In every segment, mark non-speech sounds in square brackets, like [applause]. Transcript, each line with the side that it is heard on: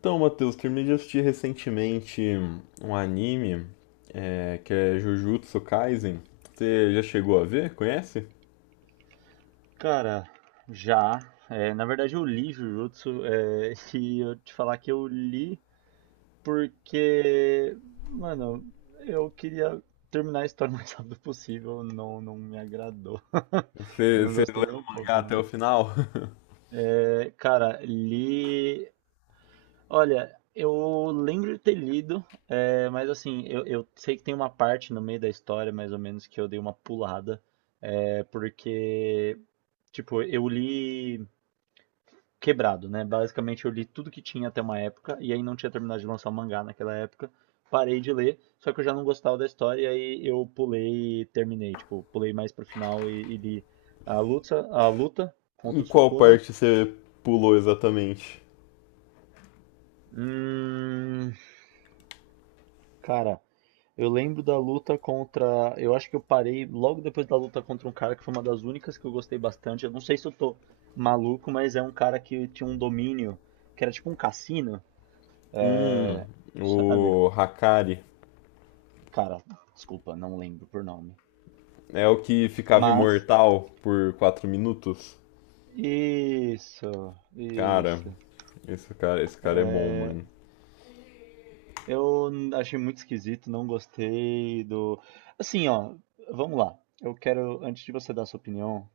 left: Então, Matheus, terminei de assistir recentemente um anime, que é Jujutsu Kaisen. Você já chegou a ver? Conhece?
right: Cara, já. É, na verdade, eu li Jujutsu, é, [laughs] e eu te falar que eu li porque, mano, eu queria terminar a história [laughs] o mais rápido possível, não me agradou. [laughs] Eu
left: Você,
right: não
left: você
right: gostei
left: leu
right: nem um
left: o mangá
right: pouco,
left: até o
right: mano.
left: final? [laughs]
right: É, cara, li. Olha, eu lembro de ter lido, é, mas assim, eu sei que tem uma parte no meio da história, mais ou menos, que eu dei uma pulada, é, porque, tipo, eu li. Quebrado, né? Basicamente eu li tudo que tinha até uma época, e aí não tinha terminado de lançar o mangá naquela época. Parei de ler, só que eu já não gostava da história, e aí eu pulei e terminei. Tipo, pulei mais pro final e li a luta
left: Em
right: contra o
left: qual
right: Sukuna.
left: parte você pulou exatamente?
right: Hum, cara, eu lembro da luta contra. Eu acho que eu parei logo depois da luta contra um cara que foi uma das únicas que eu gostei bastante. Eu não sei se eu tô maluco, mas é um cara que tinha um domínio, que era tipo um cassino,
left: Hum,
right: é, sabe?
left: o Hakari.
right: Cara, desculpa, não lembro por nome.
left: É o que ficava
right: Mas,
left: imortal por 4 minutos?
right: isso,
left: Cara,
right: isso.
left: esse cara é bom, mano.
right: Eu achei muito esquisito, não gostei do. Assim, ó, vamos lá. Eu quero, antes de você dar sua opinião,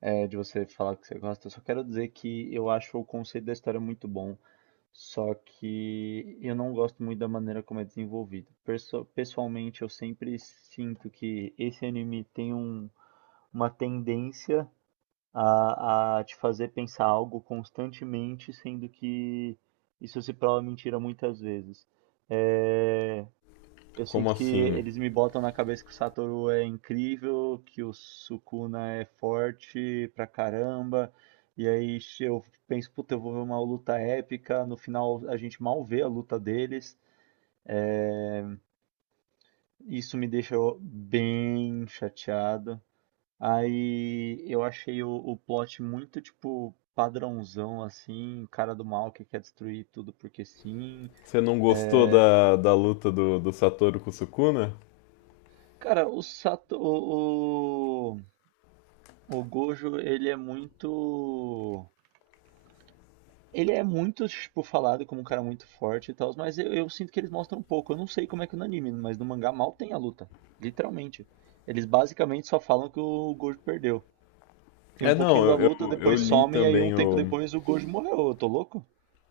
right: é, de você falar o que você gosta, eu só quero dizer que eu acho o conceito da história muito bom, só que eu não gosto muito da maneira como é desenvolvido. Pessoalmente, eu sempre sinto que esse anime tem um, uma tendência a te fazer pensar algo constantemente, sendo que isso se prova mentira muitas vezes. É, eu
left: Como
right: sinto que
left: assim?
right: eles me botam na cabeça que o Satoru é incrível, que o Sukuna é forte pra caramba, e aí eu penso, puta, eu vou ver uma luta épica, no final a gente mal vê a luta deles, isso me deixa bem chateado. Aí eu achei o plot muito, tipo, padrãozão, assim, cara do mal que quer destruir tudo porque sim.
left: Você não gostou da luta do Satoru com o Sukuna?
right: Cara, o o, Gojo, ele é muito... Ele é muito, tipo, falado como um cara muito forte e tal, mas eu sinto que eles mostram um pouco. Eu não sei como é que no anime, mas no mangá mal tem a luta, literalmente. Eles basicamente só falam que o Gojo perdeu. Tem um
left: É, não,
right: pouquinho da
left: eu,
right: luta,
left: eu, eu
right: depois
left: li
right: some, e aí um
left: também
right: tempo
left: o.
right: depois o Gojo morreu. Eu tô louco?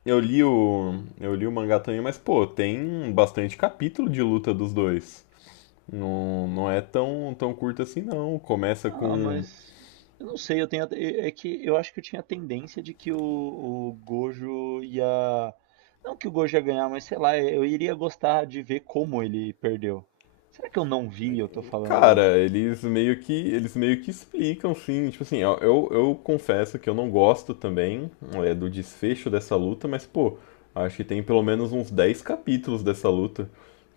left: Eu li o. Eu li o mangá também, mas, pô, tem bastante capítulo de luta dos dois. Não, não é tão, tão curto assim, não. Começa
right: Ah,
left: com.
right: mas eu não sei, eu tenho é que eu acho que eu tinha a tendência de que o Gojo ia não que o Gojo ia ganhar, mas sei lá, eu iria gostar de ver como ele perdeu. Será que eu não vi? Eu tô falando.
left: Cara, eles meio que explicam, sim. Tipo assim, ó, eu confesso que eu não gosto também do desfecho dessa luta, mas pô, acho que tem pelo menos uns 10 capítulos dessa luta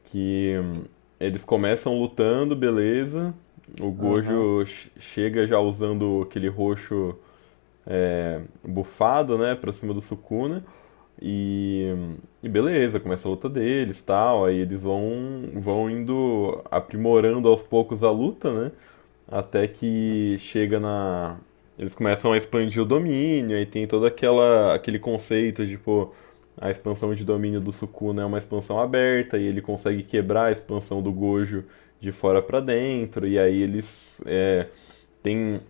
left: que eles começam lutando, beleza. O
right: Aham.
left: Gojo chega já usando aquele roxo bufado, né, pra cima do Sukuna e, hum, e beleza, começa a luta deles, tal. Aí eles vão indo aprimorando aos poucos a luta, né? Até que
right: Aham.
left: chega na. Eles começam a expandir o domínio, aí tem todo aquele conceito de, pô, a expansão de domínio do Sukuna é uma expansão aberta, e ele consegue quebrar a expansão do Gojo de fora pra dentro, e aí eles é, tem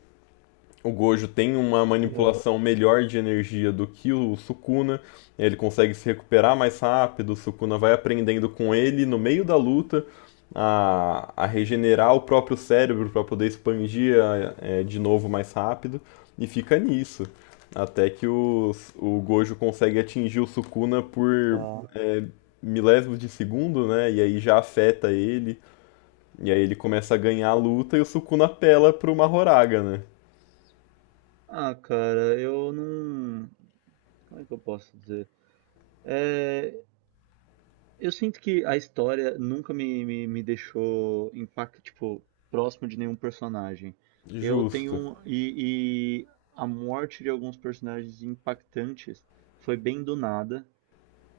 left: o Gojo tem uma
right: Aham,
left: manipulação melhor de energia do que o Sukuna, ele consegue se recuperar mais rápido, o Sukuna vai aprendendo com ele no meio da luta a regenerar o próprio cérebro para poder expandir de novo mais rápido, e fica nisso. Até que o Gojo consegue atingir o Sukuna por
right: tá.
left: é, milésimos de segundo, né? E aí já afeta ele, e aí ele começa a ganhar a luta e o Sukuna apela pro Mahoraga, né?
right: Ah, cara, eu não. Como é que eu posso dizer? Eu sinto que a história nunca me deixou impacto tipo, próximo de nenhum personagem. Eu tenho
left: Justo.
right: um, e a morte de alguns personagens impactantes foi bem do nada.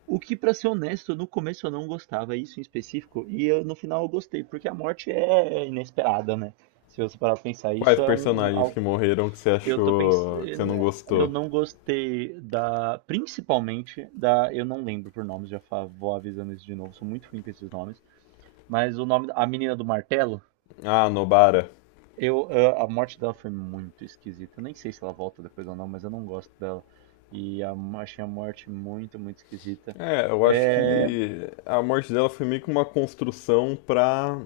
right: O que, pra ser honesto, no começo eu não gostava, isso em específico, no final eu gostei, porque a morte é inesperada, né? Se você parar pra pensar,
left: Quais
right: isso é um,
left: personagens que morreram que você
right: eu tô
left: achou que você
right: pensando,
left: não
right: eu
left: gostou?
right: não gostei da, principalmente da, eu não lembro por nomes, vou avisando isso de novo, sou muito ruim com esses nomes, mas o nome, a menina do martelo,
left: Ah, Nobara.
right: eu, a morte dela foi muito esquisita, eu nem sei se ela volta depois ou não, mas eu não gosto dela, e a- achei a morte muito, muito esquisita,
left: É, eu acho
right: é,
left: que a morte dela foi meio que uma construção pra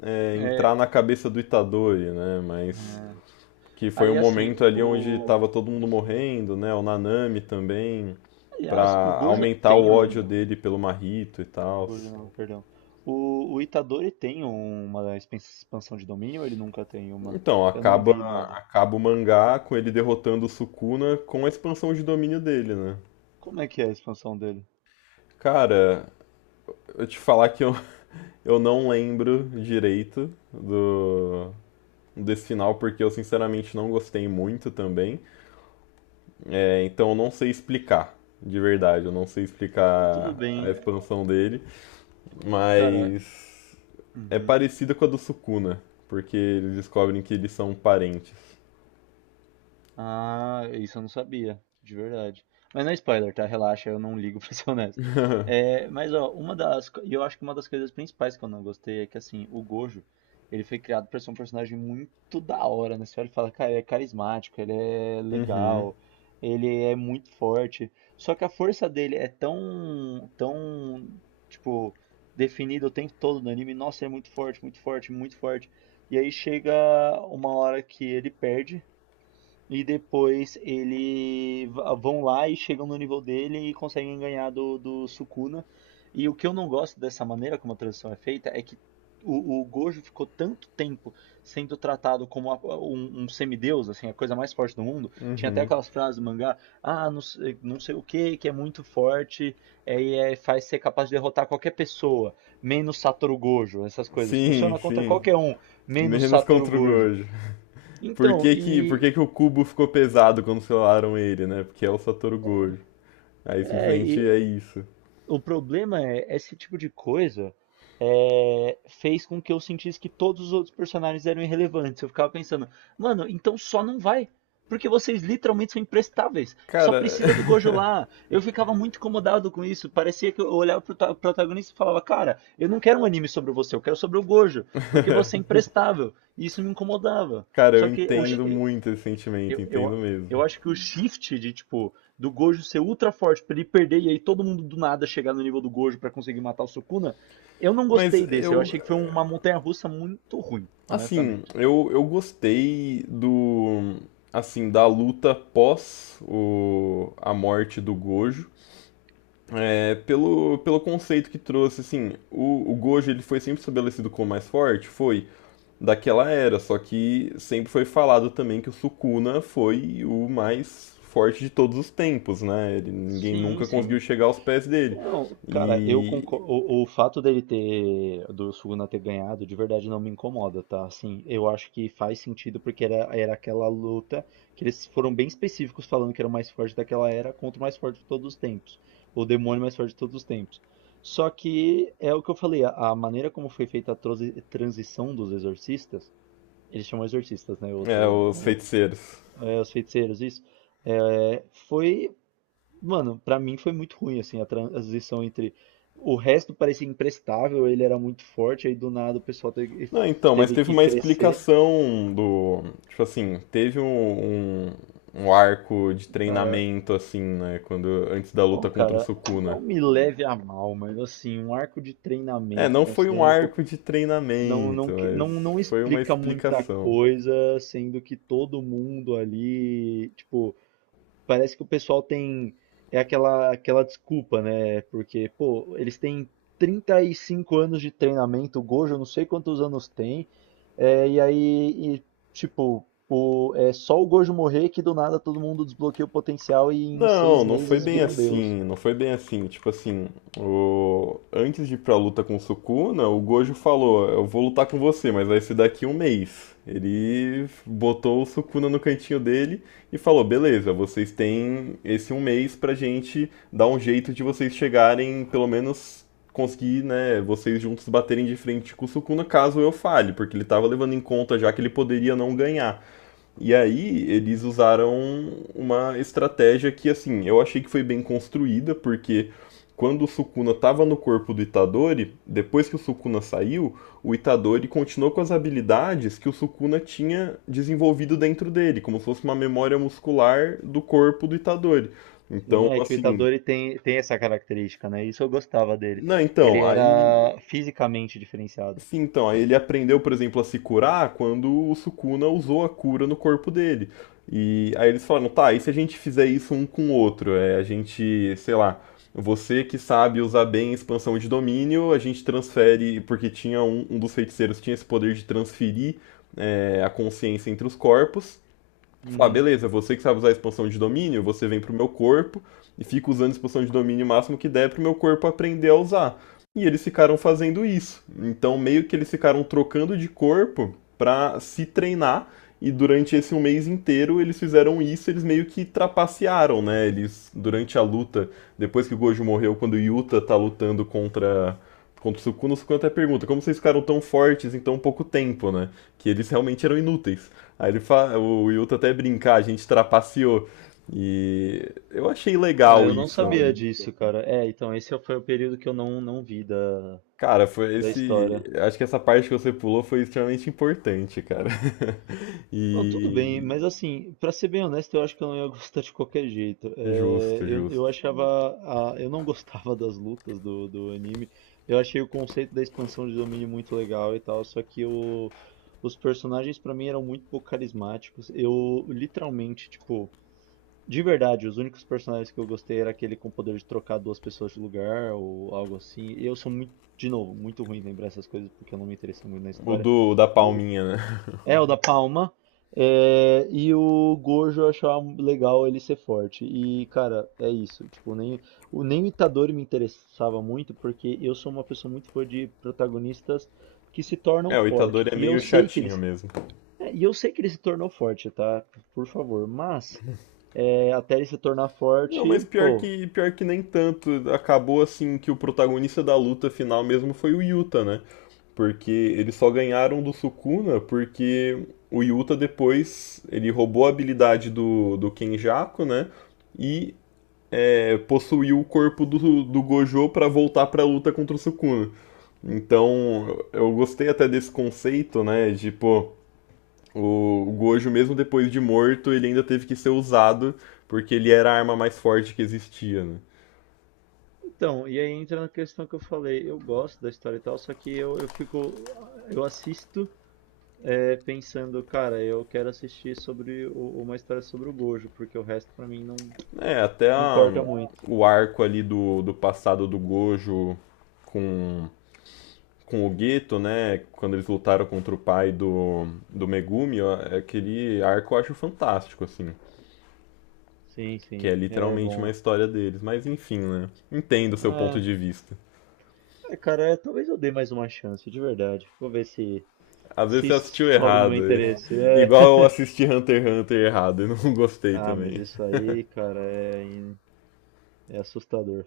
left: entrar
right: é,
left: na cabeça do Itadori, né? Mas que foi um
right: aí assim,
left: momento ali onde
right: o,
left: tava todo mundo
right: assim,
left: morrendo, né? O Nanami também, pra
right: aliás, o Gojo
left: aumentar o
right: tem um,
left: ódio dele pelo Mahito e
right: o
left: tal.
right: Gordo não, perdão. O Itadori tem uma expansão de domínio ou ele nunca tem uma?
left: Então,
right: Eu não
left: acaba,
right: vi nada.
left: acaba o mangá com ele derrotando o Sukuna com a expansão de domínio dele, né?
right: Como é que é a expansão dele?
left: Cara, eu te falar que eu. Eu não lembro direito do desse final porque eu sinceramente não gostei muito também. É, então eu não sei explicar, de
right: Né?
left: verdade, eu não sei
right: Ah, tudo
left: explicar a
right: bem.
left: expansão dele,
right: Cara,
left: mas é
right: uhum.
left: parecida com a do Sukuna, porque eles descobrem que eles são parentes.
right: Ah, isso eu não sabia, de verdade. Mas não é spoiler, tá? Relaxa, eu não ligo [laughs] pra ser honesto. É, mas ó, uma das, e eu acho que uma das coisas principais que eu não gostei é que assim, o Gojo, ele foi criado pra ser um personagem muito da hora, né? Você olha e fala, cara, ele é carismático, ele é
left: Uhum.
right: legal, ele é muito forte. Só que a força dele é tão, tipo, definida o tempo todo no anime. Nossa, ele é muito forte, muito forte, muito forte. E aí chega uma hora que ele perde e depois ele vão lá e chegam no nível dele e conseguem ganhar do, do Sukuna. E o que eu não gosto dessa maneira como a transição é feita é que o Gojo ficou tanto tempo sendo tratado como um semideus, assim, a coisa mais forte do mundo. Tinha até aquelas frases do mangá, ah, não, não sei o que, que é muito forte, é, faz ser capaz de derrotar qualquer pessoa, menos Satoru Gojo, essas coisas.
left: Sim,
right: Funciona contra
left: sim.
right: qualquer um, menos
left: Menos
right: Satoru
left: contra o
right: Gojo.
left: Gojo. Por
right: Então,
left: que que, por
right: e
left: que que o cubo ficou pesado quando selaram ele, né? Porque é o Satoru Gojo. Aí
right: é,
left: simplesmente
right: e
left: é isso.
right: o problema é, esse tipo de coisa é, fez com que eu sentisse que todos os outros personagens eram irrelevantes. Eu ficava pensando, mano, então só não vai. Porque vocês literalmente são imprestáveis. Só
left: Cara.
right: precisa do Gojo
left: [laughs]
right: lá. Eu ficava muito incomodado com isso. Parecia que eu olhava pro protagonista e falava, cara, eu não quero um anime sobre você, eu quero sobre o Gojo. Porque você é imprestável. E isso me incomodava.
left: Cara, eu
right: Só que o, cara,
left: entendo muito esse sentimento,
right: eu,
left: entendo
right: eu, eu
left: mesmo.
right: acho que o shift de, tipo, do Gojo ser ultra forte pra ele perder e aí todo mundo do nada chegar no nível do Gojo pra conseguir matar o Sukuna, eu não
left: Mas
right: gostei desse. Eu
left: eu,
right: achei que foi uma montanha-russa muito ruim,
left: assim,
right: honestamente.
left: eu gostei do, assim, da luta pós a morte do Gojo. É, pelo conceito que trouxe, assim, o Gojo ele foi sempre estabelecido como mais forte, foi daquela era, só que sempre foi falado também que o Sukuna foi o mais forte de todos os tempos, né? Ele, ninguém
right: Sim,
left: nunca
right: sim.
left: conseguiu chegar aos pés dele.
right: Não, cara, eu
left: E,
right: concordo. O fato dele ter, do Suguna ter ganhado, de verdade não me incomoda, tá? Assim, eu acho que faz sentido porque era aquela luta que eles foram bem específicos falando que era o mais forte daquela era contra o mais forte de todos os tempos. O demônio mais forte de todos os tempos. Só que é o que eu falei, a maneira como foi feita a transição dos exorcistas, eles chamam exorcistas, né? Eu
left: é,
right: tô
left: os
right: maluco.
left: feiticeiros.
right: É, os feiticeiros, isso. É, foi mano, pra mim foi muito ruim, assim, a transição entre. O resto parecia imprestável, ele era muito forte, aí do nada o pessoal
left: Não, então, mas
right: teve
left: teve
right: que
left: uma
right: crescer.
left: explicação do. Tipo assim, teve um arco de
right: Cara,
left: treinamento, assim, né? Quando, antes da
right: ô,
left: luta contra o
right: cara,
left: Sukuna.
right: não me leve a mal, mas assim, um arco de
left: É,
right: treinamento,
left: não foi um
right: considerando que
left: arco de treinamento,
right: não,
left: mas
right: não
left: foi uma
right: explica muita
left: explicação.
right: coisa, sendo que todo mundo ali, tipo. Parece que o pessoal tem é aquela desculpa, né? Porque, pô, eles têm 35 anos de treinamento, o Gojo eu não sei quantos anos tem, é, e aí, e, tipo, o, é só o Gojo morrer que do nada todo mundo desbloqueia o potencial e em
left: Não,
right: seis
left: não foi
right: meses
left: bem
right: vira um deus.
left: assim, não foi bem assim. Tipo assim, antes de ir pra luta com o Sukuna, o Gojo falou: Eu vou lutar com você, mas vai ser daqui um mês. Ele botou o Sukuna no cantinho dele e falou: Beleza, vocês têm esse um mês pra gente dar um jeito de vocês chegarem, pelo menos conseguir, né, vocês juntos baterem de frente com o Sukuna caso eu falhe, porque ele tava levando em conta já que ele poderia não ganhar. E aí eles usaram uma estratégia que, assim, eu achei que foi bem construída, porque quando o Sukuna estava no corpo do Itadori, depois que o Sukuna saiu, o Itadori continuou com as habilidades que o Sukuna tinha desenvolvido dentro dele, como se fosse uma memória muscular do corpo do Itadori. Então,
right: Sim, é que o
left: assim,
right: Itadori tem, tem essa característica, né? Isso eu gostava dele.
left: não,
right: Ele
left: então, aí.
right: era fisicamente diferenciado.
left: Sim, então, aí ele aprendeu, por exemplo, a se curar quando o Sukuna usou a cura no corpo dele. E aí eles falaram, tá, e se a gente fizer isso um com o outro? É, a gente, sei lá, você que sabe usar bem a expansão de domínio, a gente transfere, porque tinha um dos feiticeiros tinha esse poder de transferir a consciência entre os corpos falar,
right: Uhum.
left: beleza, você que sabe usar a expansão de domínio, você vem pro meu corpo e fica usando a expansão de domínio o máximo que der pro meu corpo aprender a usar. E eles ficaram fazendo isso. Então, meio que eles ficaram trocando de corpo pra se treinar. E durante esse um mês inteiro eles fizeram isso, eles meio que trapacearam, né? Eles, durante a luta, depois que o Gojo morreu, quando o Yuta tá lutando contra o Sukuna até pergunta, como vocês ficaram tão fortes em tão pouco tempo, né? Que eles realmente eram inúteis. Aí ele fala, o Yuta até brincar, a gente trapaceou. E eu achei
right: Ah,
left: legal
right: eu não
left: isso,
right: sabia
left: né?
right: disso, cara. É, então esse foi o período que eu não vi da,
left: Cara, foi
right: da
left: esse.
right: história.
left: Acho que essa parte que você pulou foi extremamente importante, cara. [laughs]
right: Não, tudo bem,
left: E.
right: mas assim, pra ser bem honesto, eu acho que eu não ia gostar de qualquer jeito. É,
left: Justo,
right: eu
left: justo.
right: achava, eu não [laughs] gostava das lutas do, do anime. Eu achei o conceito da expansão de domínio muito legal e tal, só que o, os personagens pra mim eram muito pouco carismáticos. Eu literalmente, tipo, de verdade, os únicos personagens que eu gostei era aquele com o poder de trocar duas pessoas de lugar ou algo assim. Eu sou muito, de novo, muito ruim em lembrar essas coisas porque eu não me interessei muito na
left: O
right: história.
left: do, o da
right: Mas
left: palminha, né?
right: é, o da Palma. É, e o Gojo eu achava legal ele ser forte. E, cara, é isso. Tipo, nem, o, nem o Itadori me interessava muito, porque eu sou uma pessoa muito fã de protagonistas que se tornam
left: É, o Itadori
right: fortes.
left: é
right: E eu
left: meio
right: sei que
left: chatinho
right: eles,
left: mesmo.
right: é, e eu sei que ele se tornou forte, tá? Por favor. Mas, é, até ele se tornar
left: Não, mas
right: forte,
left: pior
right: pô.
left: que, pior que nem tanto. Acabou assim que o protagonista da luta final mesmo foi o Yuta, né? Porque eles só ganharam do Sukuna porque o Yuta depois ele roubou a habilidade do Kenjaku, né? E possuiu o corpo do Gojo pra voltar pra luta contra o Sukuna. Então eu gostei até desse conceito, né? De pô, o Gojo, mesmo depois de morto, ele ainda teve que ser usado porque ele era a arma mais forte que existia, né?
right: Então, e aí entra na questão que eu falei. Eu gosto da história e tal, só que eu fico. Eu assisto. É, pensando, cara, eu quero assistir sobre uma história sobre o Gojo, porque o resto pra mim
left: É, até
right: não importa muito.
left: o arco ali do passado do Gojo com, com o Gueto, né? Quando eles lutaram contra o pai do Megumi, ó, é aquele arco eu acho fantástico, assim.
right: Sim,
left: Que é
right: sim, é
left: literalmente uma
right: bom.
left: história deles. Mas enfim, né? Entendo o seu ponto
right: Ah,
left: de vista.
right: é, cara, é, talvez eu dê mais uma chance, de verdade. Vou ver se
left: Às vezes
right: se
left: você assistiu
right: sobe no meu
left: errado.
right: interesse.
left: [laughs]
right: É.
left: Igual eu assisti Hunter x Hunter errado e não [laughs] gostei
right: Ah, mas
left: também.
right: isso aí, cara, é, é assustador.